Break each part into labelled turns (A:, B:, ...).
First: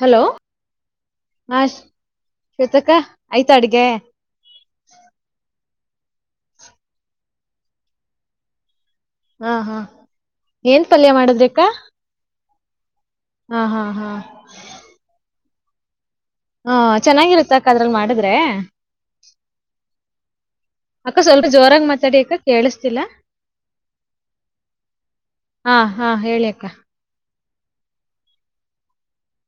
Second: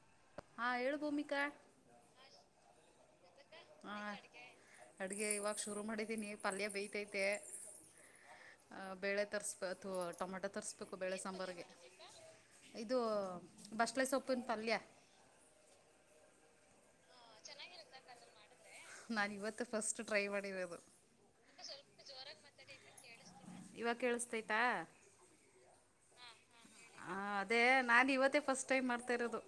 A: Hello
B: ಹಾ ಹೇಳು ಭೂಮಿಕಾ
A: ಹ ಶ್ವೇತಅಕ್ಕ ಆಯ್ತಾ ಅಡ್ಗೆ
B: ಹಾ ಅಡುಗೆ ಇವಾಗ ಶುರು ಮಾಡಿದೀನಿ ಪಲ್ಯ ಬೈತೈತೆ ್ ಬೇಳೆ
A: ಹಾ
B: ತರ್ಸ್ಬೇಕು
A: ಹಾ
B: ಅಥ್ವಾ ಟೊಮಾಟೊ
A: ಏನ್
B: ತರ್ಸ್್ಬೇಕು
A: ಪಲ್ಯ
B: ಬೇಳೆ
A: ಮಾಡಿದ್ರಿ
B: ಸಾಂಬಾರಿಗೆ
A: ಅಕ್ಕ
B: ಇದು
A: ಹಾ ಹಾ
B: ಬಸ್ಳೆ
A: ಹಾ
B: ಸೊಪ್ಪಿನ ಪಲ್ಯ
A: ಹಾ ಚೆನ್ನಾಗಿರುತ್ತ ಅಕ್ಕ ಅದ್ರಲ್ ಮಾಡಿದ್ರೆ
B: ನಾನು ಇವತ್ತು ಫಸ್ಟ್ ಟ್ರೈ ಮಾಡಿರೋದು
A: ಅಕ್ಕ ಸ್ವಲ್ಪ ಜೋರಾಗಿ ಮಾತಾಡಿ ಅಕ್ಕ ಕೇಳಿಸತಿಲ್ಲ
B: ಇವಾಗ ಕೇಳಿಸ್ತೈತಾ
A: ಹಾ ಹಾ ಹೇಳಿಅಕ್ಕ
B: ಹ ಅದೇ ನಾನು ಇವತ್ತೇ ಫಸ್ಟ್ ಟೈಮ್ ಮಾಡ್ತಾ ಇರೋದು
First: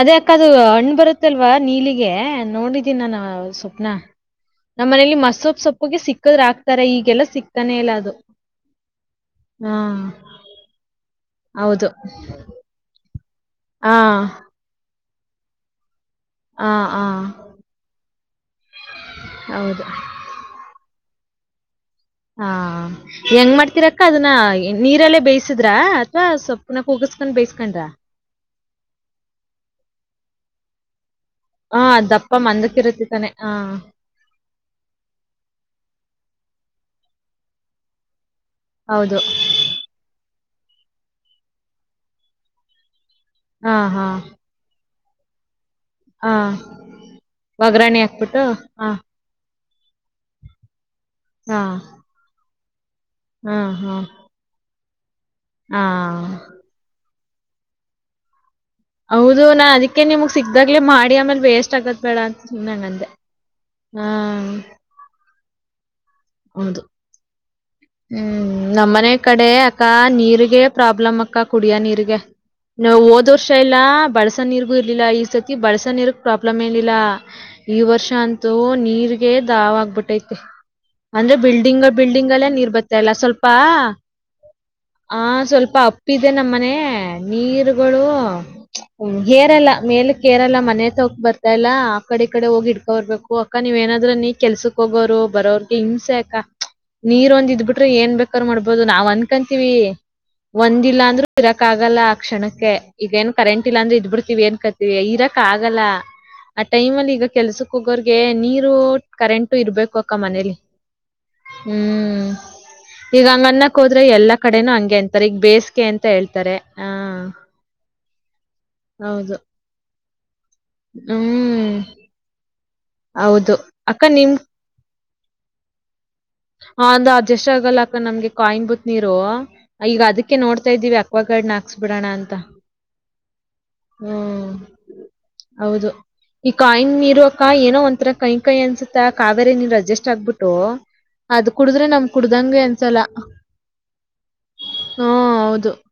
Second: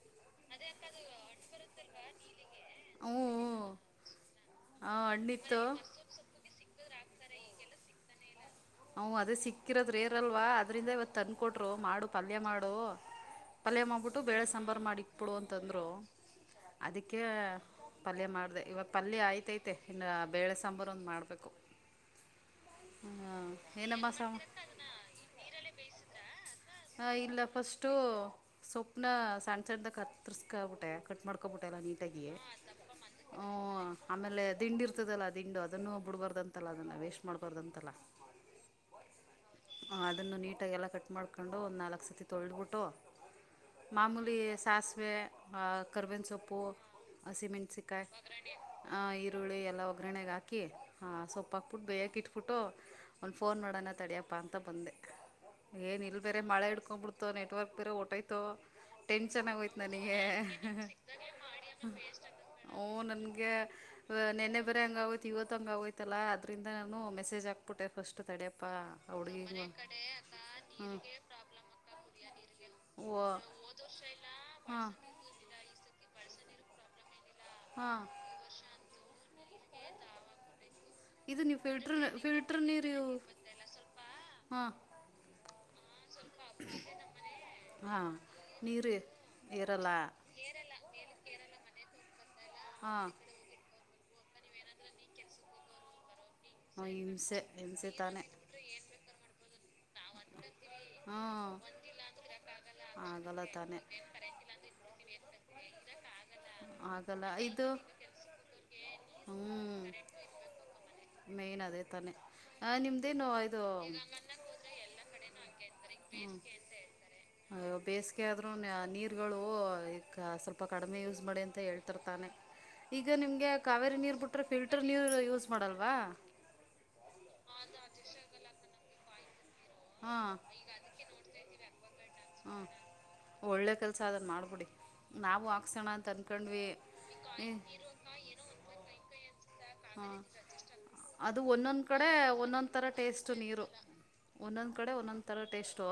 A: ಅದೇ ಅಕ್ಕದು ಹಣ್ಣ್ ಬರುತ್ತಲ್ವಾ ನೀಲಿಗೆ ನೋಡಿದೀನಿ
B: ಹ್ಞೂ
A: ನಾನ
B: ಹ್ಞೂ
A: ಸೊಪ್ನ ನಮ್ಮ್ ಮನಲಿ
B: ಹಣ್ಣಿತ್ತು
A: ಮಸ್ಸೊಪ್ಪ ಸೊಪ್ಪಗೆ ಸಿಕ್ಕದ್ರಾಕ್ತಾರ ಇಗ ಕೆಲ ಸಿಕ್ಕಾನೇ ಇಲ್ಲ ಅದು
B: ಹ್ ಅದೇ
A: ಹಾ
B: ಸಿಕ್ಕಿರೋದ್ರ ರರೆಅಲ್ವ ಅದ್ರಿಂದ ಇವತ್ ತಂದ ಕೊಟ್ರು
A: ಹೌದು
B: ಮಾಡು ಪಲ್ಯ ಮಾಡು ಪಲ್ಯ
A: ಹಾ
B: ಮಾಡ್ಬಿಟ್ಟು ಬೇಳೆ ಸಾಂಬಾರು ಮಾಡಿು ಅಪ್ಪಡು ಅಂತಂದರು
A: ಹಾ ಹಾ
B: ಅದಕ್ಕೆ ಪಲ್ಯ ಮಾಡ್ದ ಇವಾಗ ಪಲ್ಯ ಆಯ್ತ ಐತೆ
A: ಹೌದು
B: ಇನ್ನು ಬೇಳೆ ಸಾಂಬಾರ ಒಂದ್ ಮಾಡ್ಬ ಬೆಕ್ಕು
A: ಹಾ ಹೆಂಗ ಮಾಡ್ತಿರಾಕ
B: ಏನಮ್ಮ
A: ಅದನ್ನ
B: ಸಾಮ್
A: ನೀರಲ್ಲೇ ಬೇಯಿಸಿದ್ರ ಅಥವಾ ಸೊಪ್
B: ಹ ಇಲ್ಲ ಫಸ್ಟು ಸೊಪ್ನ ಸಣ್ಣ ಸಣದಗ್ ಕಾತ್ ತಿಸ್ಕಾಬ ಬಿಟ್ಟೆ ಕಟ್ ಮಾಡ ಹಬಿಟ್ಟಲ್ಲ
A: ಹಾ
B: ನೀಟಾಗಿ
A: ದಪ್ಪ ಮಂದಕ್ಕಿರುತ್ತೆ ತಾನೆ
B: ಹ
A: ಹಾ
B: ಆಮೇಲೆ ದಿಂಡ ಇರ್ತದಲ್ಲ ದಿಂಡು ಅದನ್ನು ಬಿಡ್ಬಾರ್ದಂತ ಅಂತಲ್ಲ ಅದನ್ನು ವೇಸ್ಟ್ ಮಾಡ್ಕಾರ್ದಂತಲ್ಲ
A: ಹೌದು
B: ಹ ಅದನ್ನು ನೀ ಎಲ್ಲ ಕಟ್ ಮಾಡ ತಕೊಂಡು ಒಂದು ನಾಲ್ಕಕ್ ಸತಿ ತೊಳಿಬಿಟ್ಟು
A: ಹಾ ಹಾ
B: ಮಾಮೂಲಿ ಸಾಸ್ ವೆ ಆ ಕರ್ವೇನ್
A: ಹಾ
B: ಸೊಪ್ಪು
A: ಒಗ್ಗರಣೆ
B: ಹಸಿಮೆಂಟ್ಸಿಕಾಯ್
A: ಹಾಕ್ಬಿಟ್ಟು ಹಾ
B: ಆ ಈರುಳ್ಳಿ ಎ ಎಲ್ಲ ಒಗ್ರರಣೆೆಗೆ ಹಾಕಿ ಹಾ
A: ಹಾ
B: ಸೊಪ್ಪಾಗ ಪುಟ್ಟ್ದಬ್ಯಾಕ್ಕೀಟ್ ಬುಟೋ ಒಂದು
A: ಹಾ
B: ಫೋನ್ ಮಾಡೋಣ
A: ಹಾ
B: ತಡಿಯಪ್ಪಾ ಅಂತ ಬಂದೆ
A: ಹಾ
B: ಬೇ ಮೆ ಎಡುಕೊಂಡ ತೊ ನೆಟ್ವರ್ಕ್ ಪೇರ ಒಟಯತೋ
A: ಹೌದು ನಾ ಅದಕ್ಕೆ ನಿಮಗ್ ಸಿಗ್ದಾಗ್ಲೇ ಮಾಡಿ ಆಮೇಲ್ ವೇಸ್ಟ್ ಆಗತ್ ಬೇಡ ಅಂತ ತಿ
B: ಹ್ಞೂ
A: ನಂಗಂದೆ
B: ನನಗೆ ನೆನ್ನೆ ಬರ ಹಂಗ ಅವತ್ ಇವತ್ತು ತಂಗಾವ ಇಲ್ಲ ಅದ್ರಂದ
A: ಹೌದು.
B: ನಾನ ಮೆಸೇಜ್ ಆಗ್ತ
A: ಹ್ಮ್ ನಮ್ಮನೆ ಕಡೆ ಅಕ್ಕ ನೀರ್ಗೆ
B: ಹ್ಞೂ
A: ಪ್ರಾಬ್ಲಮ್ ಆ ಕ್ಕ ಕುಡಿಯ ನೀರಿಗೆಗೆ ನ
B: ಓ
A: ಹೋದ್ ವರ್ಷ ಇಲ್ಲಾ ಬಳ್ಸ ನೀರ್ಗು
B: ಹಾಂ
A: ಇರ್ಲಿಲ್ಲ ಈ ಸರ್ತಿ ಬಳ್ಸ ನೀರ್ ಪ್ರಾಬ್ಲಮ್ ಏನಿಲ್ಲ ಈ
B: ಹಾಂ
A: ವರ್ಷ ಅಂತೂ ನೀರ್ ಗೆ ದಾವ ಆಗ್ಬಿಟ್ಟೈತೆ ಅಂದ್ರೆ
B: ಇದು ನೀವು
A: ಬಿಲ್ಡಿಂಗ್
B: ಫಿಲ್ಟ್ರ್
A: ಬಿಲ್ಡಿಂಗ ಎಲ್ಲ
B: ಫಿಲ್ಟ್ರ್
A: ಇರ್
B: ನೀರು
A: ತಲ್ಲ ಸ್ವಲ್ಪ
B: ಹಾಂ
A: ಆ ಸ್ವಲ್ಪ ಅಪ್ಪ ಇದೆ ನಮ್ಮ ಮನೆ ನೀರುಗಳು
B: ಹಾಂ ನೀರು
A: ಹೇರೆಲ್ಲ
B: ಇರಲ್ಲ
A: ಮೇಲಕ್ಕೆ ಏರೆಲ್ಲ ಮನೆ ತಕ ಬರ್ತಾ ಇಲ್ಲ ಆ ಕಡೆ ಈ ಕಡೆ ಹೋಗಿ
B: ಹಾಂ
A: ಇಡ್ಕೊರ್ಬೇಕು ಅಕ್ಕ ನೀವ್ ಏನಾದ್ರ ನೀ ಕೆಲ್ಸಕ್ ಹೋಗೋರು ಬರೋಗೆ ಹಿಂಸೆ ಅಕ್ಕ
B: ಹಹಿಂಸೆ
A: ಇ ಬಿಟ್ರೆ ಏನ್ ಬೇಕ್ರ ಮಾಡ್ಬೋದು ನಾವ್ ಅನ್ಕಂತೀವಿ ಒಂದ್ ಇಲ್ಲ ಅಂದ್ರರು
B: ಹಾಂ
A: ಇರಕ್ ಆಗಲ್ಲ ಆ ಕ್ಷಣಕ್ಕೆ ಈಗ ಏನು
B: ಆಗಲ್ಲ
A: ಕರೆಂಟ್ ಇಲ್ಲ
B: ತಾನೇ
A: ಅಂದ್ರೆ ಇದ್ ಬಿಡ್ತಿವಿ ಅನ್ಕತ್ತಿವಿ ಇರಕ್ ಆಗಲ್ಲ ಆ ಟೈಮ್ ಅಲ್ಲಿ
B: ಆಗಲ್ಲ
A: ಈಗ
B: ಇದು
A: ಕೆಲ್ಸಕ್ ಹೋಗೋರ್ಗೆ ನೀರು ಕರೆಂಟ್ ಇರ್ಬೇಕು ಅಕ್ಕ ಮನೇಲಿ
B: ಮೈನ್ ಅದೇ ತಾನೆ
A: ಹ್ಮ್ ಈಗ
B: ನಿಮ್ದೇನು
A: ಹಂಗ್ ಅನ್ನಕ್
B: ಇ
A: ಹೋದ್ರೆ ಎಲ್ಲಾ ಕಡೆನೂ ಹಂಗೆ ಅಂತಾರೆ ಈಗ ಬೇಸಿಗೆ ಅಂತ ಹೇಳ್ತಾರೆ ಹಾ
B: ಬೇಸಿಗೆ ಆದೂ
A: ಹೌದು
B: ನೀರ್ಗಳು ಸ್ವಲ್ಪ ಕಡಿಮೆ ಯೂಸ್ ಮಾಡಿ ಅಂತ
A: ಹ್ಮ್
B: ಹೇಳ್ತರ್ತಾನೆ ಈಗ ನಿಮ್ಗೆ
A: ಹೌದು
B: ಕಾವೇರಿ
A: ಅಕ್ಕ
B: ನೀರ್
A: ನಿಮ್
B: ಬಿಟ್ರೆ ಫಿಲ್ಟರ್ ಯೂಸ್ ಮಾಡಲ್ಲ ವಾ
A: ಹ ಅಂದ ಅಡ್ಜಸ್ಟ್ ಆಗಲ್ಲ ಅಕ್ಕ ನಮ್ಗೆ ಕಾಯಿಂಬತ್ ನೀರು ಈಗ
B: ಹಾಂ
A: ಅದಕ್ಕೆ ನೋಡ್ತಾ ಇದ್ದೀವಿ ಅಕ್ವ ಗಾರ್ಡ್ನ ಹಾಕ್ಸ್ಬಿಡೋಣ ಅಂತ
B: ಒಳ್ಳೆ ಕೆಲಸ ಅದನ್ನು
A: ಹ್ಮ
B: ಮಾಡಿಬಿಡಿ ನಾವು ಹಾಕ್ಸೋಣ
A: ಹೌದು
B: ಅಂತ
A: ಈ
B: ಅಂದ್ಕೊಂಡ್ವಿ
A: ಕಾಯಿಂಗ ಇರಕ
B: ಏ
A: ಏನೋ ಒಂಥರ ಕೈ ಕೈಿ ಅನ್ಸುತ್ತೆ ಬೇರ ನೀವ ಅಜಡ್ಜಸ್ಟ್ ಆಗ್ಬಿಟ್ಟು
B: ಅದು
A: ಅದ್
B: ಒಂದೊಂದು
A: ಕುಡಿದ್ರೆ ನಮ್
B: ಕಡೆ
A: ಕುಡ್ದಂಗೆ
B: ಒಂದೊಂದುಥರ
A: ಅನ್ಸಲ್ಲ
B: ಟೇಸ್ಟು ನೀರು ಒಂದೊಂದು ಕಡೆ
A: ಹ್ಮ
B: ಒಂದೊಂದು ಥರ
A: ಹೌದು
B: ಟೇಸ್ಟು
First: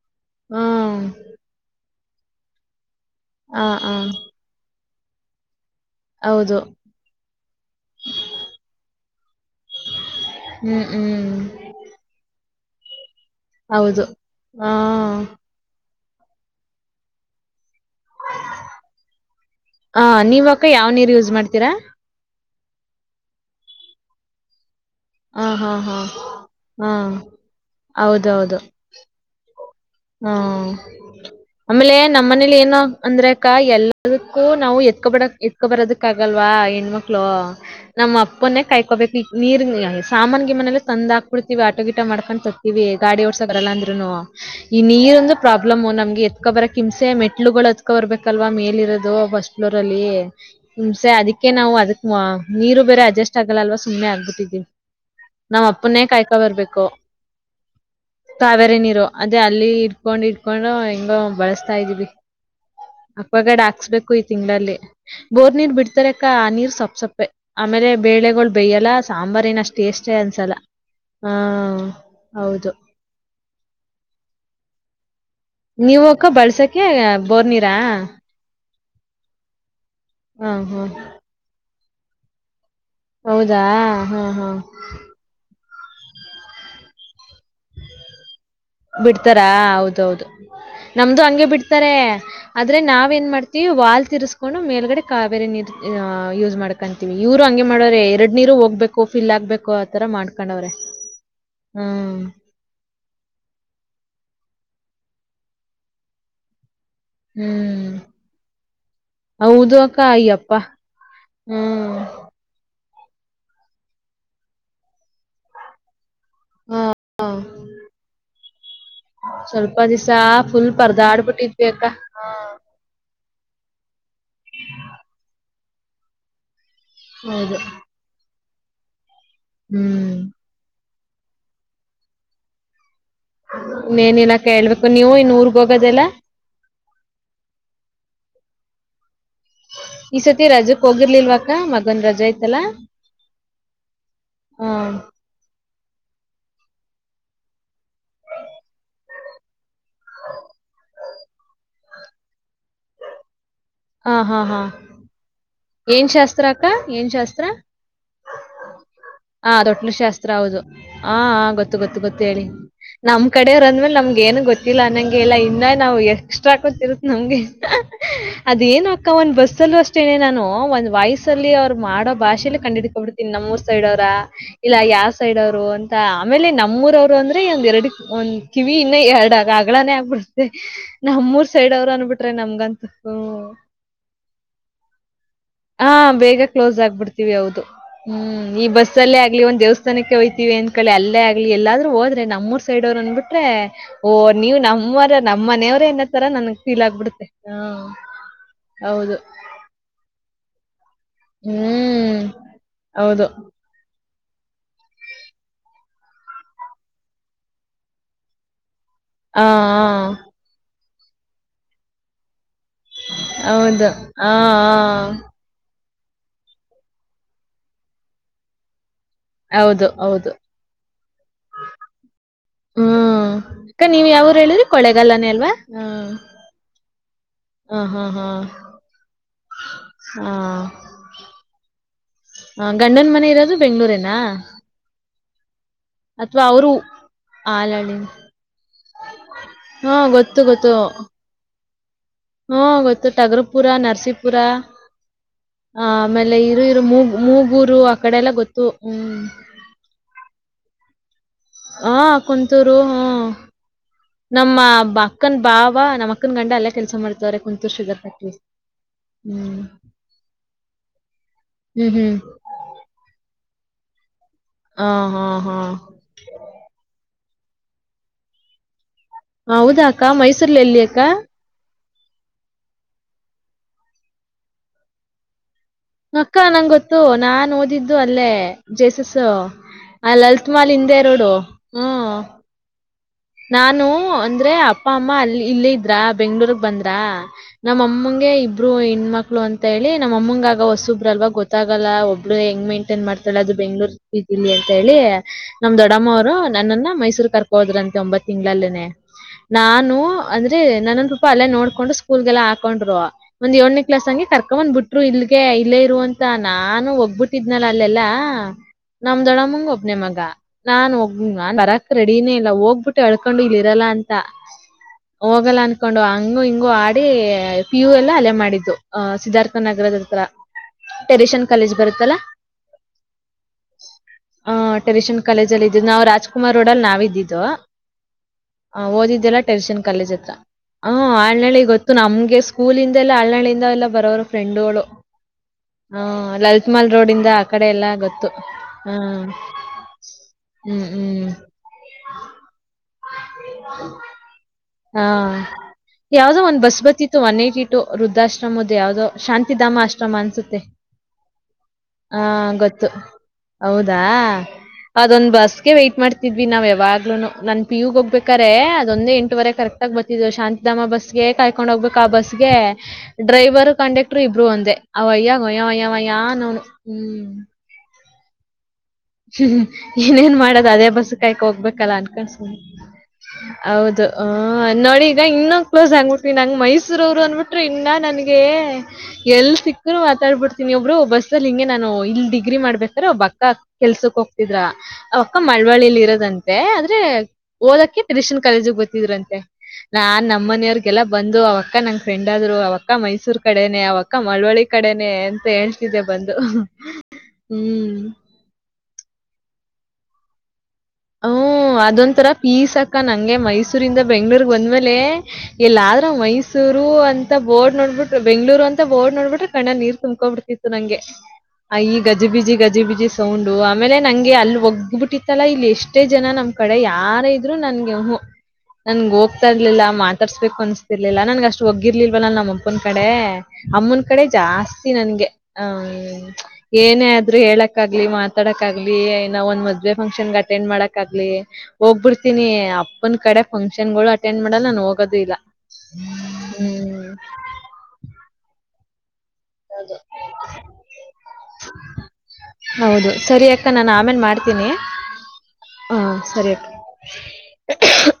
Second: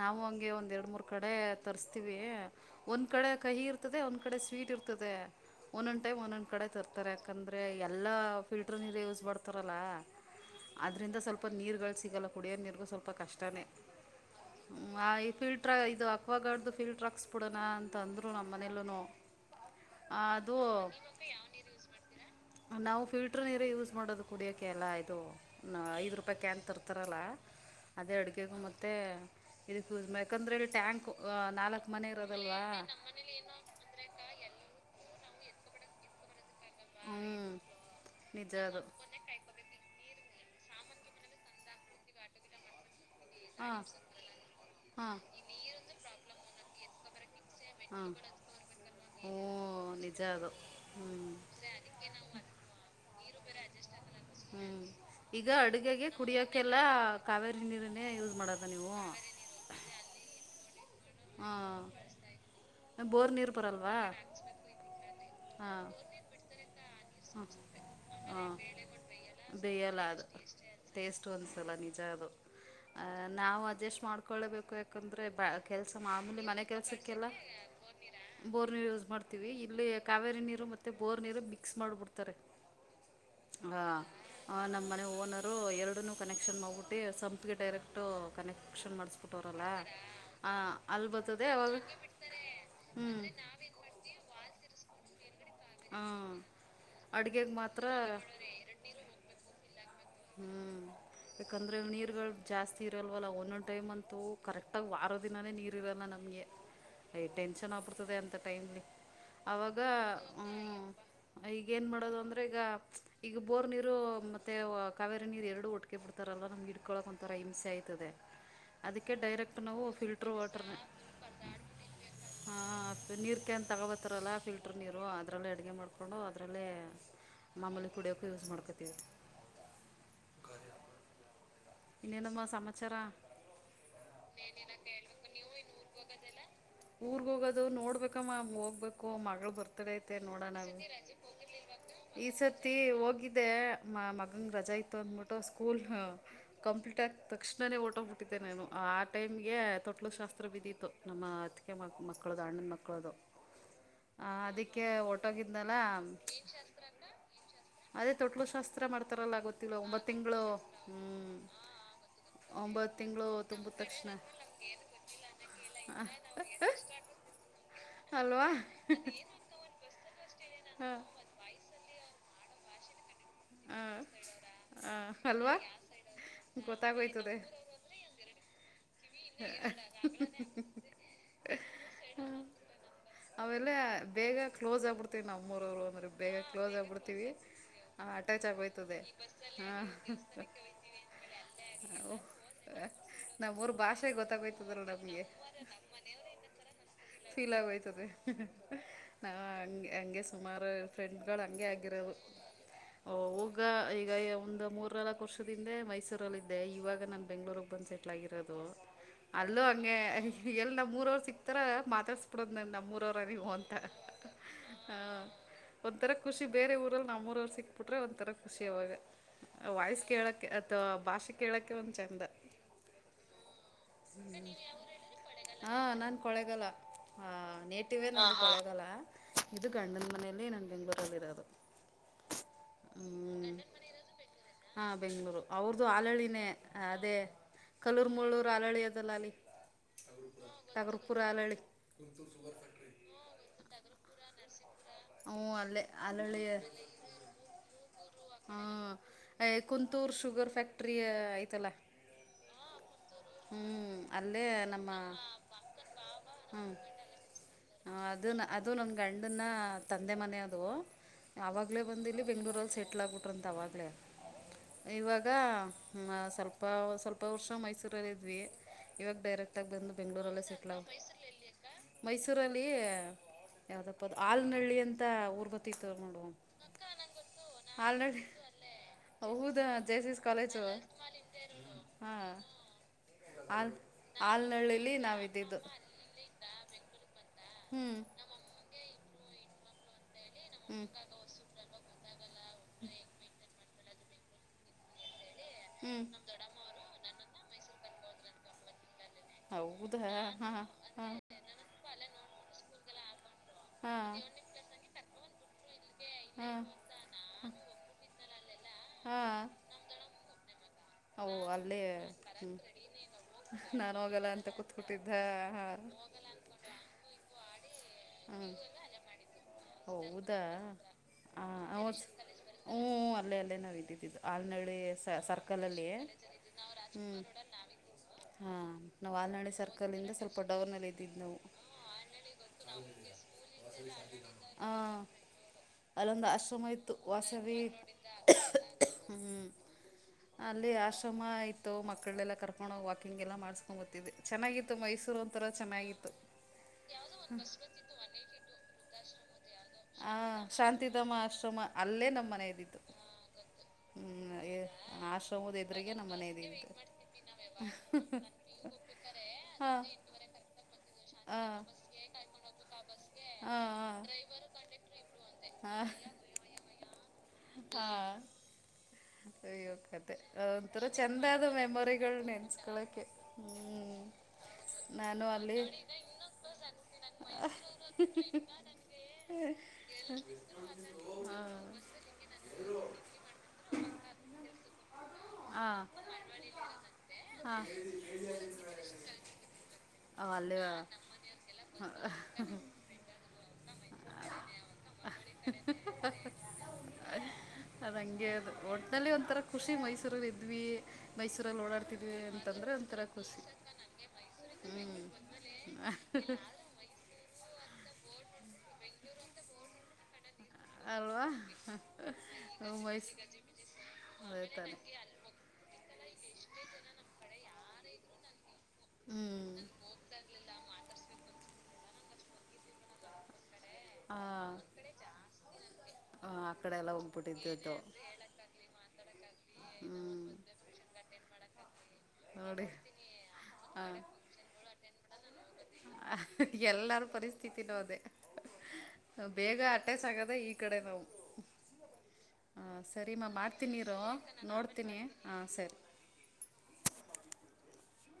B: ನಾವು ಹಂಗೆ ಒಂದು ಎರಡು
A: ಹ್ಮ್
B: ಮೂರು ಕಡೆ ತರಿಸಸವಿ ತವಿ ಒಂದ್ ಕಡೆ ಕಹಿ
A: ಹ ಹ
B: ಇರ್ತದೆ ಒಂದ್ ಕಡೆ ಸ್ವೀಟ್ ಇರ್ತದೆ ಪತದೆ. ಒಂದೊಂದ್ ಟೈಮ್ ಒನೊಂನ್ನೊಂದ್
A: ಹೌದು
B: ಕಡೆ ತರ್ತಾರೆ ಯಾಕಂದ್ರೆ. ಎಲ್ಲ ಫಿಲ್ಟರ್ ನೀರ ಯೂಸ್ ಮಾಡ್ತಾರಲ್ಲ
A: ಹ್ಮ್
B: ಅದರಿಂದದ
A: ಹ್ಮ್
B: ಸ್ವಲ್ಪ ನೀರುಗಳು ಸಿಗಲ್ಲ. ಕುಡಿಯ ನೀಿರಿಗೂ ಸ್ವಲ್ಪ ಕಷ್ಟ
A: ಹೌದು. ಆ
B: [inaudible] ಫಿಲ್ಟರ್ ಇದು. ಅಕ್ವಾ ಗಡ್ದು ಫಿಲ್ಟ್ ಅಕ್ಸುಬುಡೋಣ. ತಂದ್ರು ನಮ್ಮನೇಲ್ಲೂನು
A: ಆ ನೀವ್
B: ಅದು
A: ಅಕ್ಕ ಯಾವ್ ನೀರ್ ಯೂಸ್ ಮಾಡ್ತೀರಾ?
B: ನಾವು ಫಿಲ್ಟರ್ ನೀರ ಯೂಸ್ ಮಾಡೋದು ಕುಡಿಯಕ್ಕೆೆ ಎಲ್ಲ್ ಆಯ್ತಾ. ಇದು
A: ಆ ಹಾ ಹಾ
B: ಐದು ರೂಪಾಯಿ ಕ್ಯಾನ್
A: ಹಾ
B: ತರ್ತಾರಲ್ಲ ಅದೇ ಆಡುಗೆಗೂ.
A: ಹ್ಮ
B: ನಾಲ್ಕು
A: ಆಮೇಲೆ
B: ಮನೆ
A: ನಮ್ಮ ಮನೇಲಿ
B: ಇರೋದಲ್ವಾ
A: ಏನ ಅಂದ್ರಕ್ಕ ಎಲ್ಲದಕ್ಕೂ ನಾವು ಎತ್ಕಬೇಡ. ಎತ್ಕೊ ಬರೋದಕ್ಕಾಗಗಲ್ವಾ. ಹೆಣ್ಮಕ್ಳು
B: ಹ್ಞೂ
A: ನಮ್ಮ್
B: ನಿಜ
A: ಅಪ್ಪನೇ
B: ಅದು
A: ಕಾಯ್ಕೋಬೇಕು ನೀರ್. ಸಾಮಾನನ್ಗೆ ಮನೆಲ್ಲ ತಂದ್ಹಾ ಕ್ಬಡ್ತತಿವಿ ಆಟೋ ಗೀಟ ಮಾಡ್ೊಂಡು ತರ್ತೀವಿ. ಗಾಡಿ ಓಡ್ಸಓಕೇ ಬರಲ್ಲ
B: ಹಾಂ
A: ಅಂದ್ರೂನು.
B: ಹಾಂ
A: ನೀರಂದು ಪ್ರಾಬ್ಲಮ್ ನಮಗೆ ಎತ್ಕೊ ಬರಕ್. [inaudible] ಬಾಟ್ಲುಗಳು ಹೊತ್ಕೊ
B: ಹಾಂ
A: ಬರ್ಬೇಕಲ್ವಾ ಮೇಲ್ ಇರೋದು
B: ಹ್ಞೂ
A: ಫಸ್ಟ್ ಫ್ಲೋರ್ ಅಲ್ಲಿ
B: ನಿಜ ಅದು ಹ್ಞೂ
A: ಹಿಮ್ಸೆ ಅದಕ್ಕೆ ನಾವು ಅದಕ್ ನೀರು ಬೇರೆ ಅಡ್ಜಸ್ಟ್ ಆಗಲ್ಲ ಅಲ್ವಾ ಸುಮ್ಮನೆ ಆಗ್ಬಿಟ್ಟಿದ್ವಿ
B: ಹ್ಞೂ ಈಗ
A: ನಾವ್ ಅಪ್ಪನೇ
B: ಅಡುಗೆಗೆ
A: ಕಾಯ್ಕೊ
B: ಕುಡಿಯೋಕ್ಕೆಲ್ಲ
A: ಬರ್ಬೇಕು
B: ಕಾವೇರಿ ನೀರನ್ನೇ ಯೂಸ್ ಮಾಡೋದ
A: ತಾವೇರಿ
B: ನೀವು
A: ನೀರು. ಇಡ್ಕೊಂಡ್ ಇಡ್ಕೊಂಡ್. ಹಂಗ ಬಳಸ್ತಾ
B: ಹಾಂ
A: ಇದೀವಿ
B: ಬೋರ್ ನೀರು
A: ಅಕ್ಗಡೆ
B: ಬರಲ್ವಾ
A: ಹಾಕ್ಸ್ಬೇಕು ಈ ತಿಂಗಳಲ್ಲಿ ಬೋರ್ ನೀರ್
B: ಹಾಂ
A: ಬಿಡ್ತಾರೆಕ್ಕ ಆ ನೀರ್ ಸೊಪ್ಪ ಸೊಪ್ಪೆ ಆಮೇಲೆ ಬೇಳೆಗಳು
B: ಹಾಂ
A: ಬೇಯ್ಯಲ್ಲ ಸಾಂಬಾರ್ ಏನ ಅಷ್ಟ್
B: ಬೇಯಲ್ಲ
A: ಟೇಸ್ೇ
B: ಅದು
A: ಅನ್ಸಲ್ಲ
B: ಟೇಸ್ಟು ಅನಿಸಲ್ಲ
A: ಹಹ
B: ನಿಜ ಅದು
A: ಹೌದು.
B: ಕಳ್ಬೇಕು ಯಾಕಂದ್ರೆ ಬ ಕೆಲ್ಸ
A: ನೀವು ಅಕ್ಕ
B: ಮಾಮೂಲಿ ಮನೆ
A: ಬಳ್ಸಕ್ಕೆ
B: ಕೆಲ್ಸಕ್ಕೆಲ್ಲ
A: ಬೋರ್ ನೀರಾ
B: ಬೋರ್ ನೀರ್ ಯೂಸ್ ಮಾಡ್ತೀವಿ ಇಲ್ಲಿ ಕಾವೇರಿ
A: ಹ
B: ನೀರು
A: ಹ
B: ಮತ್ತ ಬೋರ್ ನೀರು ಮಿಕ್ಸ್ ಮಾಡ್ಬುಡ್. ತ್ತಾರೆ
A: ಹೌದಾ
B: ಹ
A: ಹಾ ಹಾ
B: ಆ ನಮ್ಮ ಮನೆ ಓನರು ಎರಡು. ಎರಡನ್ನು ಕನೆಕ್ಷನ್ ಮಾಡ್ಬಿಟ್ಟಿ ಸಂಪ್ಗೆ ಡೈರೆಕ್ಟು. ಕನೆಕ್ಷನ್
A: ಬಿಡ್ತಾರಾ
B: ಮಾಡಿಸ್ಬಿಟ್ಟೋರಲ್ಲ.
A: ಹೌದೌದು ನಮ್ದು ಹಂಗೆ ಬಿಡ್ತಾರೆ ಆದ್ರೆ ನಾವ
B: ಹ್ಞೂ
A: ಏನ್ ಮಾಡ್ತೀವಿ ವಾಲ್ ತಿರ್ಸ್ಕೊಂಡು ಮೇಲ್ಗಡೆ ಕಾ ಬೇರೆ ನೀರು.
B: ಹಾಂ
A: ಯೂಸ್ ಮಾಡ್ಕೊಂತೀವಿ ಇವ್ರು
B: ಅಡುಗೆಗೆ
A: ಹಂಗೆ ಮಾಡೋದು
B: ಮಾತ್ರ
A: ಎರಡ್ ನೀರು ಹೋಗ್ಬೇಕು ಫುಲ್ ಆಗ್ಬೇಕು. ಆತರ ಮಾಡ್ಕೊಂಡವ್ರೆ
B: ಹ್ಮ್ ಯಾಕಂದ್ರೆ
A: ಹ್ಮ್
B: ನೀರ್ಗಳು ಜಾಸ್ತಿ ಇರಲ್ವಲ್ಲ ಒನರ. ಟೈಮ್ಂತೂ ಕರೆಕ್ಟಾಗಿ ವಾರ ದಿನನೆ ನೀರಿರೋಲ್ಲ ನಮಗೆ. ಟೆನ್ಷನ್
A: ಹ್ಮ್
B: ಆಗಿಬಿಡಾತ್ತದೆ ಅಂತ ಟೈಮ್ಲಿ
A: ಹೌದು
B: ಅವಾಗ
A: ಅಕ್ಕ ಅಯ್ಯಪ್ಪ
B: ಹ್ಮ್ಮ್ ಈಗ ಏನು
A: ಹ್ಮ್
B: ಮಾಡೋದು ಅಂದ್ರೆ ಈಗ ಈಗ ಬೋರ್ ನೀರು ಮತ್ತೆ ಕಾವೇರಿ ನೀರು ಎರಡು ವಟಿಗೆ ಬರತ್ ಈ ತರ ಎಲ್ಲ ನಮಗ
A: ಹ
B: ಇಡಕೊಳಕ ಒಂಥರ ಹಿಂಸೆ ಆಯ್ತದೆ. ಅದಕ್ಕೆ ಡೈರೆಕ್ಟ್
A: ಸ್ವಲ್ಪ
B: ನಾವು
A: ದಿವ್ಸ
B: ಫಿಲ್ಟರ್ ವಾಟರ್,
A: ಫುಲ್ ಪರದಾಡ್ಬಿಟ್ಟಿದ್ವಿ ಅಕ್ಕ
B: ಹಾ ಅದ್ ನೀರ್ ಕ್ಯಾನ್ ತಗಬತಾರಲ್ಲ ಫಿಲ್ಟರ್ ನೀರು ಅದ್ರಲ್ಲೇ ಅಡ್ಗೆ ಮಾಡ್ಕೊಂಡು ಅದ್ರಲ್ಲೇ ಮಾಮೂಲಿ ಕುಡಿಯಕು ಯೂಸ್ ಮಾಡ್ [unintelligible]
A: ಹ್ಮು.
B: ಇನ್ನೇನಮ್ಮ ಸಮಾಚಾರ?
A: ಇನ್ನೇನಿಲ್ಲಕ್ಕ ಹೇಳ್ಬೇಕು ನೀವು ಇನ್ನು ಊರ್ಗ್ ಹೋಗದೆಲ್ಲ?
B: ಕೋ ಮಗಳ್ ಬರ್ತಡೆ ಐತೆ ನೋಡಣ, ಈ ಸತಿ ರಜಕ್
A: ಹೋಗಿರ್ಲಿಲ್ವಕ್ಕ
B: ಹೋಗಿರ್ಲಿಲ್ವ ಅಕ್ಕ?
A: ಮಗನ್ ರಜಾ
B: ಈ
A: ಐತಲ್ಲಾ
B: ಸತಿ ಹೋಗಿದ್ದೆ ಮ ಮಗನ್ಗ್
A: ಹ
B: ರಜಾ ಇತ್ತು ಅಂದ್ಬುಟ್ಟು ಸ್ಕೂಲ್ ಹಾ. ಕಂಪ್ಲೀಟ್ ಆದ್ ತಕ್ಷ್ಣನೇ ಒರ್ಟೋಗ್ಬುಟ್ಟಿದ್ದೆ ನಾನು ಆ ಟೈಮ್ಗೆ ತೊಟ್ಲು ಶಾಸ್ತ್ರ ಬಿದ್ದಿತ್ತು ನಮಾ ಅತ್ಗೆ ಮಕ್ ಮಕ್ಕಳದು ಅಣ್ಣನ ಮಕ್ಕಳದು.
A: ಹಾ
B: ಆ
A: ಹಾ ಹಾ
B: ಅದಕ್ಕೆ ಒರ್ಟೋಗಿದ್ ದಲಾ,
A: ಏನ್ ಶಾಸ್ತ್ರ ಅಕ್ಕ ಏನ್ ಶಾಸ್ತ್ರ
B: ಅದೇ ತೊಟ್ಲು ಶಾಸ್ತ್ರ ಮಾಡ್ತಾರಲ್ಲ
A: ಹಾ
B: ಗೊತ್ತಿಲ್ವಾ ಒಂಬತ್ ತಿಂಗಳು ಹ್ಮು
A: ತ್ತು ಗೊತ್ತು ಗೊತ್ತು ಹೇಳಿ ನಮ್ ಕಡೆವ್ರ್ ಅಂದ್ಮೇಲ್
B: ತಕ್ಷಣ
A: ನಮ್ಗ್ ಏನೂ ಗೊತ್ತಿಲ್ಲ ಅನ್ನಂಗಿಲ್ಲ ಇನ್ನ ನಾವು ಎಕ್ಸ್ಟ್ರಾ ಕೊತ್ತಿರುತ್ ನಮ್ಗೆ [unintelligible]
B: ಅಲ್ವಾ
A: ಅದ್ ಏನೋ ಅಕ್ಕ ಒಂದ್ ಬಸ್ಸಲ್ಲೂ ಅಷ್ಟೇನೆ ನಾನ್ ಓ ಒಂದ್
B: ಹಾಂ
A: ವಾಯ್ಸ್ ಅಲ್ಲಿ ಅವ್ರ್ ಮಾಡೋ ಭಾಷ್ [unintelligible] ಕಂಡಿಡಿ [unintelligible] ಇಲ್ ನಮ್ಮೂರ್
B: ಹ
A: ಸೈಡವ್ರಾ ಇಲ್ಲ ಯಾವ್
B: ಅಲ್ವಾ
A: ಸೈಡವ್ರು ಅಂತ ಆಮೇಲೆ ನಮ್ಮೂರ್ ಅವ್ರು
B: ಗೊತ್ತಾಗೋಯ್ತದೆ
A: ಅಂದ್ರೆ ಒಂದ್ ಎರಡು ಒಂದ್ ಕಿವಿ ಇನ್ನ ಎ ಅಗ್ಗಳಾನೇ ಆಗ್ಬಿಡ್ತೆ ನಮ್ಮೂರ್ ಸೈಡ್ ಅವರು ಅಂದ್ಬಿಟ್ರೆ ನಮ್ಗಂತ
B: ನ
A: ಹಾ ಬೇಗ ಕ್ಲೋಸ್ ಆಗ್ಬಿಡ್ತೀವಿ ಹೌದು
B: ಅಟ್ಯಾಚ್
A: ಹ್ಮ್ ಈ
B: ಆಗೋಯ್ತದೆ
A: ಬಸ್ಸಲ್ಲೇ ಆಗ್ಲಿ ಒಂದ್
B: ಹಾಂ
A: ದೇವಸ್ಥಾನಕ್ಕೆ ಹೋಯ್ತಿವಿ ಅಂದಕಳಿ ಅಲ್ಲೇ ಆಗ್ಲಿ ಎಲಾದ್ರು ಹೋದ್ರೆ ನಮ್ಮೂರ್ ಸೈಡ್ ಅಂದ್ಬಿಟ್ರೆ
B: ನಮ್ಮೂರು ಭಾಷೆ
A: ಓ ನೀವು್
B: ಗೊತ್ತಾಗೋಯ್ತದಲ್ಲ
A: ನಮ್ಮರ
B: ನಮಗೆ
A: ನಮ್ಮ್ ಮನೆಯವರ ಏನತ್ತರ ನನ್ಗ್ ಫೀಲ್ ಆಗ್ಬಿಡುತ್ತೆ
B: ಫೀಲ್
A: ಹ
B: ಆಗೋಯ್ತದೆ
A: ಹೌದು
B: ಹಗೆ ಸುಮಾರು ಫ್ರೆಂಡ್ ಗಳು ಹಂಗೆ ಆಗಿರೋದು
A: ಹ್ಮ್ ಹೌದು
B: ಹ ಈ ಈಗ ಒಂದು ಮೂರ್ ನಾಲ್ಕು ವರ್ಷದಿಂದೆ ಮೈಸೂರಲ್ಲಿದ್ದೆ ಇವಾಗ ನಾನು ಬೆಂಗಗಳೂರಿಗೆ ಬಂದು ಸೆಟ್ಲ್ ಆಗಿರೋದು
A: ಹಾ
B: ಅಲ್ಲೋ
A: ಹಾ
B: ಅಂಗೇ ಎಲ್ಲಿ ಮೂರವ್ರು ಸಿಕ್ತರ ಮಾತಾಡ್ ಅಡಂದ ನಮ್ಮೂರ ಅವರ ನೀವು ಅಂಥ
A: ಹೌದು ಹಾ ಹಾ
B: ಒಂ ತರ ಖುಷಿ ಬೇರೆ ಊರಲ್ಲಿ ನ್ ಮೂರವರ್ ಸಿಕ್ಬಿಟ್ರೆ ಒಂ ತರ ಖುಷಿ ಅವಾಗ
A: ಹೌದು
B: ವಾಯ್ಸ್
A: ಹೌದು
B: ಕೇಳಕ್ಕೆ ಅಥವಾ ಭಾಷ ಕಿಳಕ ಒಂದು ಚೆಂದ
A: ಹ್ಮ್ ಅಕ್ಕ ನೀವ್ ಯಾವ್ರ ಹೇಳ್ರಿ ಕೊಳೆಗಲ್ಲಾನೇ ಅಲ್ವಾ ಹ
B: ಹ ನೇಟಿವೇ ನಾ ಕೆಳಗಲ್ಲ ಇದು ಗಂಡನ ಮನೆಯಲ್ಲಿ ನನ್ ಬೆಂಗ್ಗಳೂರಲ್ಲಿ ಇರೋದು
A: ಹ ಗಂಡನ್ ಮನೆ ಇರೋದು
B: ಹ್ಮ್
A: ಬೆಂಗ್ಳೂರನ
B: ಅವ್ರದುು ಆಲಳಿನೇ ಅದೇ
A: ಆಲಳ್ಳಿ
B: ಕಲ್ಲರ್ ಮುಳು
A: ಹಾ ಗೊತ್ತು ಗೊತ್ತು
B: ಟಗರ್ಪುರ ಆಲಳಿ
A: ಹ್ಮ ಗೊತ್ತು ಟಗರಪುರ ನರಸೀಪುರ
B: ಹ್ಞೂ ಅಲ್ಲೇ
A: ಆ ಆಮೇಲೆ
B: ಅಲ್ಲಳ್ಳಿ
A: ಇರು ಇರು ಮೂ ಮೂಗೂರು ಆ ಕಡೆ ಎಲ್ಲ ಗೊತ್ತು
B: ಹ್ಞೂ
A: ಹ್ಮ್
B: ಪ
A: ಹ ಕನ್ ತ್ತುುರುೋ ಹ
B: ಹ್ಮ್ ಅಲ್ಲೇ ನಮ್ಮ
A: ಅಕ್ಕನ್ ಬಾವ ನಮ್ಮ ಅಕ್ಕನ್ ಗಂಡ ಅಲ್ಲೇ
B: ಹ್ಮ್
A: ಕೆಲಸ ಮಾಡ್ತವ್ರೆ ಕುಂತೂರು ಶುಗರ್
B: ಅದು
A: ಫ್ಯಾಕ್ಟರಿ
B: ಅದು ನನ್ ಗಂಡನ
A: ಹ್ಮ್
B: ತಂದೆ ಮನ ಅದು ಅವಾವಾಗ್ಲೇ
A: ಹ್ಮ್
B: ಬಂದ
A: ಹ್ಮ್
B: ಇಲ್ಲಿ ಬೆಂಗ್ಳೂರಲ್ಲಿ ಸೆಟ್ಲ್ ಆಗ್ಬಿಟ್ರಂತ ಅವಾಗ ಹಲ
A: ಹಾ
B: ಇವಾಗ
A: ಹಾ ಹಾ
B: ಹ ಸ್ವಲ್ಪ ಸ್ವಲ್ಪ ವರ್ಷ ಮೈಸ ಬರುದು ಇವಾಗ ಡೈರೆಕ್ಟ್ ಆಗಿ
A: ಹೌದಾ
B: ಬಂದು
A: ಅಕ್ಕ
B: ಬೆಂಗ್ಳೂರಲ್ಲೇ
A: ಮೈಸೂರಲ್ಲಿ
B: ಸೆಟ್ಲ್ ಆ
A: ಎಲ್ಲಿ ಅಕ್ಕ
B: ಮೈಸೂರಲ್ಲಿ ಯಾವ್ದಪ್ಪ ಅ ಹಲ್ನಳ್ಳಿ ಅಂತ ಊರ್ ಬ
A: ಅಕ್ಕ ನಂಗಗೆ ಗೊತ್ತು ನಾನ್ ಓದಿದ್ದು
B: ಆಲ್ನಹಳ್ಳಿ
A: ಅಲ್ಲೇ ಜೇಸಸ್
B: ಹೌದಾ ಜೆ ಸಿ
A: ಅ
B: ಎಸ್ ಕಾಲೇಜು
A: ಲಲ್ತ್ಮಲ್ ಹಿಂದೆರೋಡು ಹ್ಮ
B: ಹಾಂ ಆಲ್
A: ನಾನು ಅಂದ್ರೆ ಅಪ್ಪ
B: ಆಲ್ನಹಳ್ಳಿಲಿ
A: ಅಮ್ಮ ಅಲ್ಲಿ
B: ನಾವಿದ್ದಿದ್ದು
A: ಇಲ್ಲೇ ಇದ್ರ ಬೆಂಗ್ಳೂರ್ಗ್ ಬಂದ್ರ ನಮ್ಮ
B: ಹ್ಞೂ
A: ಅಮ್ಮಗೆ ಇಬ್ರು ಹೆಣ್ಮಕ್ಳು ಅಂತ ಹೇಳಿ ನಮ್ಮಮ್ಮಂಗ ಆಗ
B: ಹ್ಞೂ
A: ಹೊಸೊಬ್ರಲ್ವ ಗೊತ್ತಾಗಲ್ಲ ಹೆಂಗ ಮೈಂಟೈನ್ ಮಾಡ್ತಾಳ್ ಅದು ಬೆಂಗ್ಳೂರ್ ಇದ್ದೀನಿ ಅಂತ ಹೇಳಿ ನಮ್
B: ಹ್ಞೂ
A: ದೊಡ್ಡಮ್ಮ ಅವರು ನನ್ನನ್ನ ಮೈಸೂರುಗ್ ಕರ್ ಹೋದ್ರನ್ ಒಂಭತ್ತ್ ತಿಂಗ್ಳಲ್ಲೇನೆ ನಾನು
B: ಹೌದಾ ಹಾಂ
A: ಅಂದ್ರೆ ನನ್ನುನ್
B: ಹಾಂ
A: ಪಾಪ ಅಲ್ಲೇ ನೋಡ್ಕೊಂಡು ಸ್ ಸ್ಕೂಲ್ಗೆಲ್ಲಾ ಹಾಕೊಂಡ್ರು ಒಂದ್ ಏಳ್ನೇ
B: ಹಾಂ
A: ಕ್ಲಾಸಂಗ್ ಕರ್ಕಂಡ್ ಬಂದ್ ಬಿಟ್ರು ಇಲ್ ಕೇ ಇಲ್ಲೇ ಅಂತ
B: ಹಾಂ
A: ನಾನು ಹೋಗ್ಬಿಟ್ಟಿದ್ನಲ್ಲ ಅಲ್ಲೆಲ್ಲಾ
B: ಹಾಂ
A: ನಮ್ದೊಡಮ್ಮಂಗ ಒಬ್ನೆ ಮಗ ನಾನ್ ಒಬ್
B: ಅವು
A: ನಾನ್
B: ಅಲ್ಲೇ
A: ಬರಕ್ ರೆಡಿನೇ ಇಲ್ಲ
B: ಹ್ಞೂ
A: ಹೋಗ್ ಬಿಟ್ಟು ಹಳ್ಕೊಂಡು ಇಲ್ಲಿ ಇರಲ್ಲ
B: ನಾನು
A: ಅಂತ
B: ಹೋಗಲ್ಲ ಕೂತ್ಬಿಟ್ಟಿದ್ದ
A: ಹೋಗಲ್ಲ
B: ಹಾಂ
A: ಅನ್ಕೊಂಡು ಹಂಗು ಹಿಂಗು ಆಡಿ ಪಿ ಯು ಎಲ್ಲ ಅಲ್ಲೇ
B: ಹ್ಞೂ
A: ಮಾಡಿದ್ದು ಅ ಸಿದ್ಧಾರ್ಥ ನಗರದ ಹತ್ರ
B: ಹೌದಾ
A: ಟೆರಿಷನ್ ಕಾಲೇಜ್
B: ಹ
A: ಬರುತ್ತಲ್ಲ
B: ಹ್ಞೂ ಅಲ್ಲೇ ಅಲ್ಲೇ ನಾವು ಇದ್ದಿದ್ದಿದ್ದು
A: ಆ
B: ಆಲ್ನಳ್ಳಿ ಸ
A: ಟೆರಿಷನ್ ಕಾಲೇಜ್ ಅಲ್ಲಿ
B: ಸರ್ಕಲಲ್ಲಿ
A: ಇದ್ದಿದ್ ನಾವು ರಾಜ್ಕುಮಾರ್ ರೋಡ್ ಅಲ್ ನಾವ್
B: ಹ್ಞೂ
A: ಇದ್ದಿದ್ದು.
B: ಹಾಂ
A: ಹ
B: ನಾವು
A: ಓದಿದ್ದೆಲ್ಲ
B: ಆಲ್ನಳ್ಳಿ
A: ಟೆರಿಷನ್
B: ಸರ್ಕಲಿಂದ
A: ಕಾಲೇಜ್ ಹತ್ರ
B: ಸ್ವಲ್ಪ ಡೌನಲ್ಲಿ
A: ಹ
B: ಇದ್ದಿದ್ದು ನಾವು
A: ಆಲ್ನಳ್ಳಿ ಗೊತ್ತು ನಮ್ಗೆ ಸ್ ಸ್ಕೂಲಿಂದ ಎಲ್ಲ ಅಲ್ನಳ್ಳಿಂದ ಎಲ್ಲ ಬರೋರು ಫ್ರೆಂಡುಗಳು
B: ಹಾಂ ಅಲ್ಲೊಂದು
A: ಹ್ಮ
B: ಆಶ್ರಮ
A: ಲಲಿತ್ ಮಹಲ್
B: ಇತ್ತು
A: ರೋಡ್ ಇಂದ ಆ
B: ವಾಸವಿ
A: ಕಡೆ ಎಲ್ಲಾ ಗೊತ್ತು
B: ಹ್ಞೂ ಅಲ್ಲಿ
A: ಹ್ಮ್ ಹ್ಮ ಹ್ಮ್
B: ಕಿಂಗೆಲ್ಲ ಮಾಡ್ಸ್ಕೊಂಡ್ ಬತ್ತಿದ್ದೆ ಚೆನ್ನಾಗಿತ್ತು
A: ಹಾ
B: ಮೈಸೂರು ಒಂತರ ಚೆನ್ನಾಗಿತ್ತು.
A: ಅನೀಜಿಟು ವೃದ್ಧಾಶ್ರಮದ್ ಯಾ ಅದು ಶಾನ್ ತಿಧಾಮ ಆಶ್ರಮ
B: ಹಾಂ
A: ಅನ್ಸುತ್ತೆ
B: ಶಾಂತಿಧಾಮ ಆಶ್ರಮ ಅಲ್ಲೇ
A: ಹ
B: ನಮ್ಮ ಮನೆ ಇದ್ದಿದ್ದು
A: ಗೊತ್ತು ಹೌದಾ
B: ಹ್ಞೂ
A: ಅದೊಂದ್
B: ಆಶ್ರಮದ
A: ಬಸ್ಗೆ
B: ಎದುರಿಗೆ
A: ವೈಟ್
B: ನಮ್ಮ ಮನೆ
A: ಮಾಡ್ತಿದ್ವಿ ನಾವ್
B: ಇದ್ದಿದ್ದು
A: ಯಾವಾಗ್ಲೂನು ನನ್ ಹೋಗ್ಬೇಕಾರೆ ಅದೊಂದೇ ಎಂಟುವರೆ ಕರೆಕ್ಟ್
B: ಹಾಂ
A: ಆಗ್ ಬತ್ತಿದ್ದಿದ್ದು ಶಾಂತಿಧಾಮ ಬಸ್ಗೆ
B: ಹಾಂ
A: ಕಾಯ್ಕೊಂಡ್ ಹೋಗ್ಬೇಕು ಆ ಬಸ್ಗೆ ಡ್ರೈವರ್
B: ಹಾಂ
A: ಕಂಡಕ್ಟರ್ ಇಬ್ರು ಮುಂದೆ ಅವಯ್ಯ ವಯ್ಯ ವಯ್ಯ ವಯ್ಯಾ ಅನ್ನೋನು ಹ್ಮ್
B: ಹಾ
A: ಹ್ಮ ಏನೇನ್ ಮಾಡದು ಅದೇ ಬಸ್
B: ಚೆಂದ
A: ಕಾಯ್ಕ
B: ಅದು
A: ಹೋಗ್ಬೇಕಲ್ಲ
B: ಮೆಮೊರಿಗಳು
A: ಅನ್ಕಂಡ್ ಸುಮ್
B: ನೆನ್ಸ್ಕೊಳಕ್ಕೆ ಹ್ಞೂ
A: ಹೌದು ಹ ನೋಡಿ ಈಗ
B: ನಾನು
A: ಇನ್ನೊ
B: ಅಲ್ಲಿ
A: ಕ್ಲೋಸ್ ಆಗ್ಬಿಟ್ವಿ ನಂಗ್ ಮೈಸೂರವ್ರು ಅನ್ಬಿಟ್ರೆ ಇನ್ನ ನನ್ಗೆ ಎಲ್ ಸಿಕ್ಕರು ಮಾತಾಡ್ಬಿಡ್ತೀನಿ ಒಬ್ರು ಬಸ್ಸಲ್ಲಿ ಹಿಂಗೆ ನಾನು ಇಲ್ ಡಿಗ್ರಿ ಮಾಡ್ಬೇಕರೆ ಓಬಕ್ಕ ಕೆಲ್ಸಕ್ ಹೋಗ್ತಿದ್ರ? ಅವಕ್ಕ
B: ಹಾಂ
A: ಮಳವಳ್ಳಿಲ್ ಇರೋದಂತೆ ಆದ್ರೆ
B: ಹಾಂ
A: ಓದಕ್ಕೆ ಟೇರಿಷನ್ ಕಾಲೇಜಿಗೆ ಬತ್ತಿದ್ರಂತೆ ನಾನ್
B: ಅಲ್ಲಿ
A: ನಮ್ಮನಿಯವ್ರಗೆಲ್ಲ ಬಂದು ಅವಕ್ಕ ನಂಗ್ ಫ್ರೆಂಡ್ ಆದ್ರು ಅವಕ್ಕ ಮೈಸೂರ್ ಕಡೆನೆ ಅವಕ್ಕ ಮಳವಳ್ಳಿ ಕಡೆನೆ ಅಂತ ಹೇಳ್ತಿದ್ದೆ ಬಂದು ಅಹ್ ಹ್ಮ್
B: ಟ್ನಲ್ಲಿ ಒಂಥರ ಖುಷಿ ಮೈಸೂ ರಲ್ಲಿದ್ವಿ
A: ಹ್ಮ ಅದೊಂತರ ಪೀಸಕ್ಕ
B: ಒಂಥರ
A: ನಂಗೆ
B: ಖುಷಿ
A: ಮೈಸೂರಿಂದ ಬೆಂಗ್ಳೂರ್ಗ್ ಬಂದ್ಮೇಲೆ
B: ಹ್ಞೂ
A: ಎಲ್ಲಾದ್ರೂ ಮೈಸೂರು ಅಂತ ಬೋರ್ಡ್ ನೋಡ್ ಬಿಟ್ ಬೆಂಗಳೂರು ಅಂತ ಬೋರ್ಡ್ ನೋಡ್ಬಿಟ್ರೆ ಕಣ್ಣಲ್ ನೀರ್ ತುಂಬ್ಕಬುಡು ಇತ್ತು ನಂಗೆ
B: ಅಲ್ವಾ
A: ಆ ಈ ಗಜಬೀಜಿ ಗಜಿಬೀಜಿ
B: ಮೈಸೂರು
A: ಸೌಂಡು ಆಮೇಲೆ ನಂಗೆ
B: ಅದೇ
A: ಅಲ್ಲಿ
B: ತಾನೆ
A: ಒಗ್ಬಿಟ್ಟಿತ್ತಲ್ಲಾ ಇಲ್ಲಿ ಎಷ್ ಜನ ನಮ್ ಕಡೆ ಯಾರೆ ಇದ್ರು ನನ್ಗೆ ಉಹು ನನ್ಗೆ
B: ಹ್ಞೂ
A: ಹೋಗ್ತಾ ಇರ್ಲಿಲ್ಲ ಮಾತಾಡ್ಸ್ಬೇಕು ಅನ್ಸ್ತಿರ್ಲಿಲ್ಲ ನನ್ಗೆ ಅಷ್ ಒಗ್ಗಿರ್ಲಿಲ್ವ ನಾ ನಮ್ಮ ಅಪ್ಪನ ಕಡೆ ಅಮ್ಮನ್ ಕಡೆ
B: ಹಾಂ
A: ಜಾಸ್ತಿ ನನ್ಗೆ
B: ಹ
A: ಹ್
B: ಆ ಕಡೆ ಎಲ್ಲ
A: ಏನೇ ಆದ್ರು
B: ಹೋಗ್ಬಿಟ್ಟಿದ್ದಿದ್ದು
A: ಹೇಳಕ್ ಆಗ್ಲಿ ಮಾತಾಡಕ್ ಆಗ್ಲಿ ನ ಒಂದ್ ಮದ್ವೆ
B: ಹ್ಮ್
A: ಫಂಕ್ಷನ್ ಅಟೆಂಡ್ ಮಾಡಕ್ ಆಗ್ಲಿ ಹೋಗ್ಬಿಡ್ತೀನಿ
B: ನೋಡಿ
A: ಅಪ್ಪಂದ ಕಡೆ ಫಂಕ್ಷನ್ ಗಳು ಅಟೆಂಡ್ ಮಾಡಲ್ಲ ನಾನ ಹೋಗ್ ಗದು ಇಲ್ಲ. ಹ್ಮ್
B: ಎಲ್ಲಾರ ಪರಿಸ್ಥಿತಿನೂ ಅದೇ ಬೇಗ ಅಟೆಸ್ ಆಗೋದೆ ಈ ಕಡೆ ನಾವು ಹಾಂ
A: ಹೌದು
B: ಸರಿಮ್ಮ
A: ಸರಿ ಅಕ್ಕ ನಾನ್
B: ಮಾಡ್ತೀನಿರು
A: ಆಮೇಲ್ ಮಾಡ್ತೀನಿ
B: ನೋಡ್ತೀನಿ ಹಾಂ ಸರಿ
A: ಹಾ ಸರಿ [unintelligible]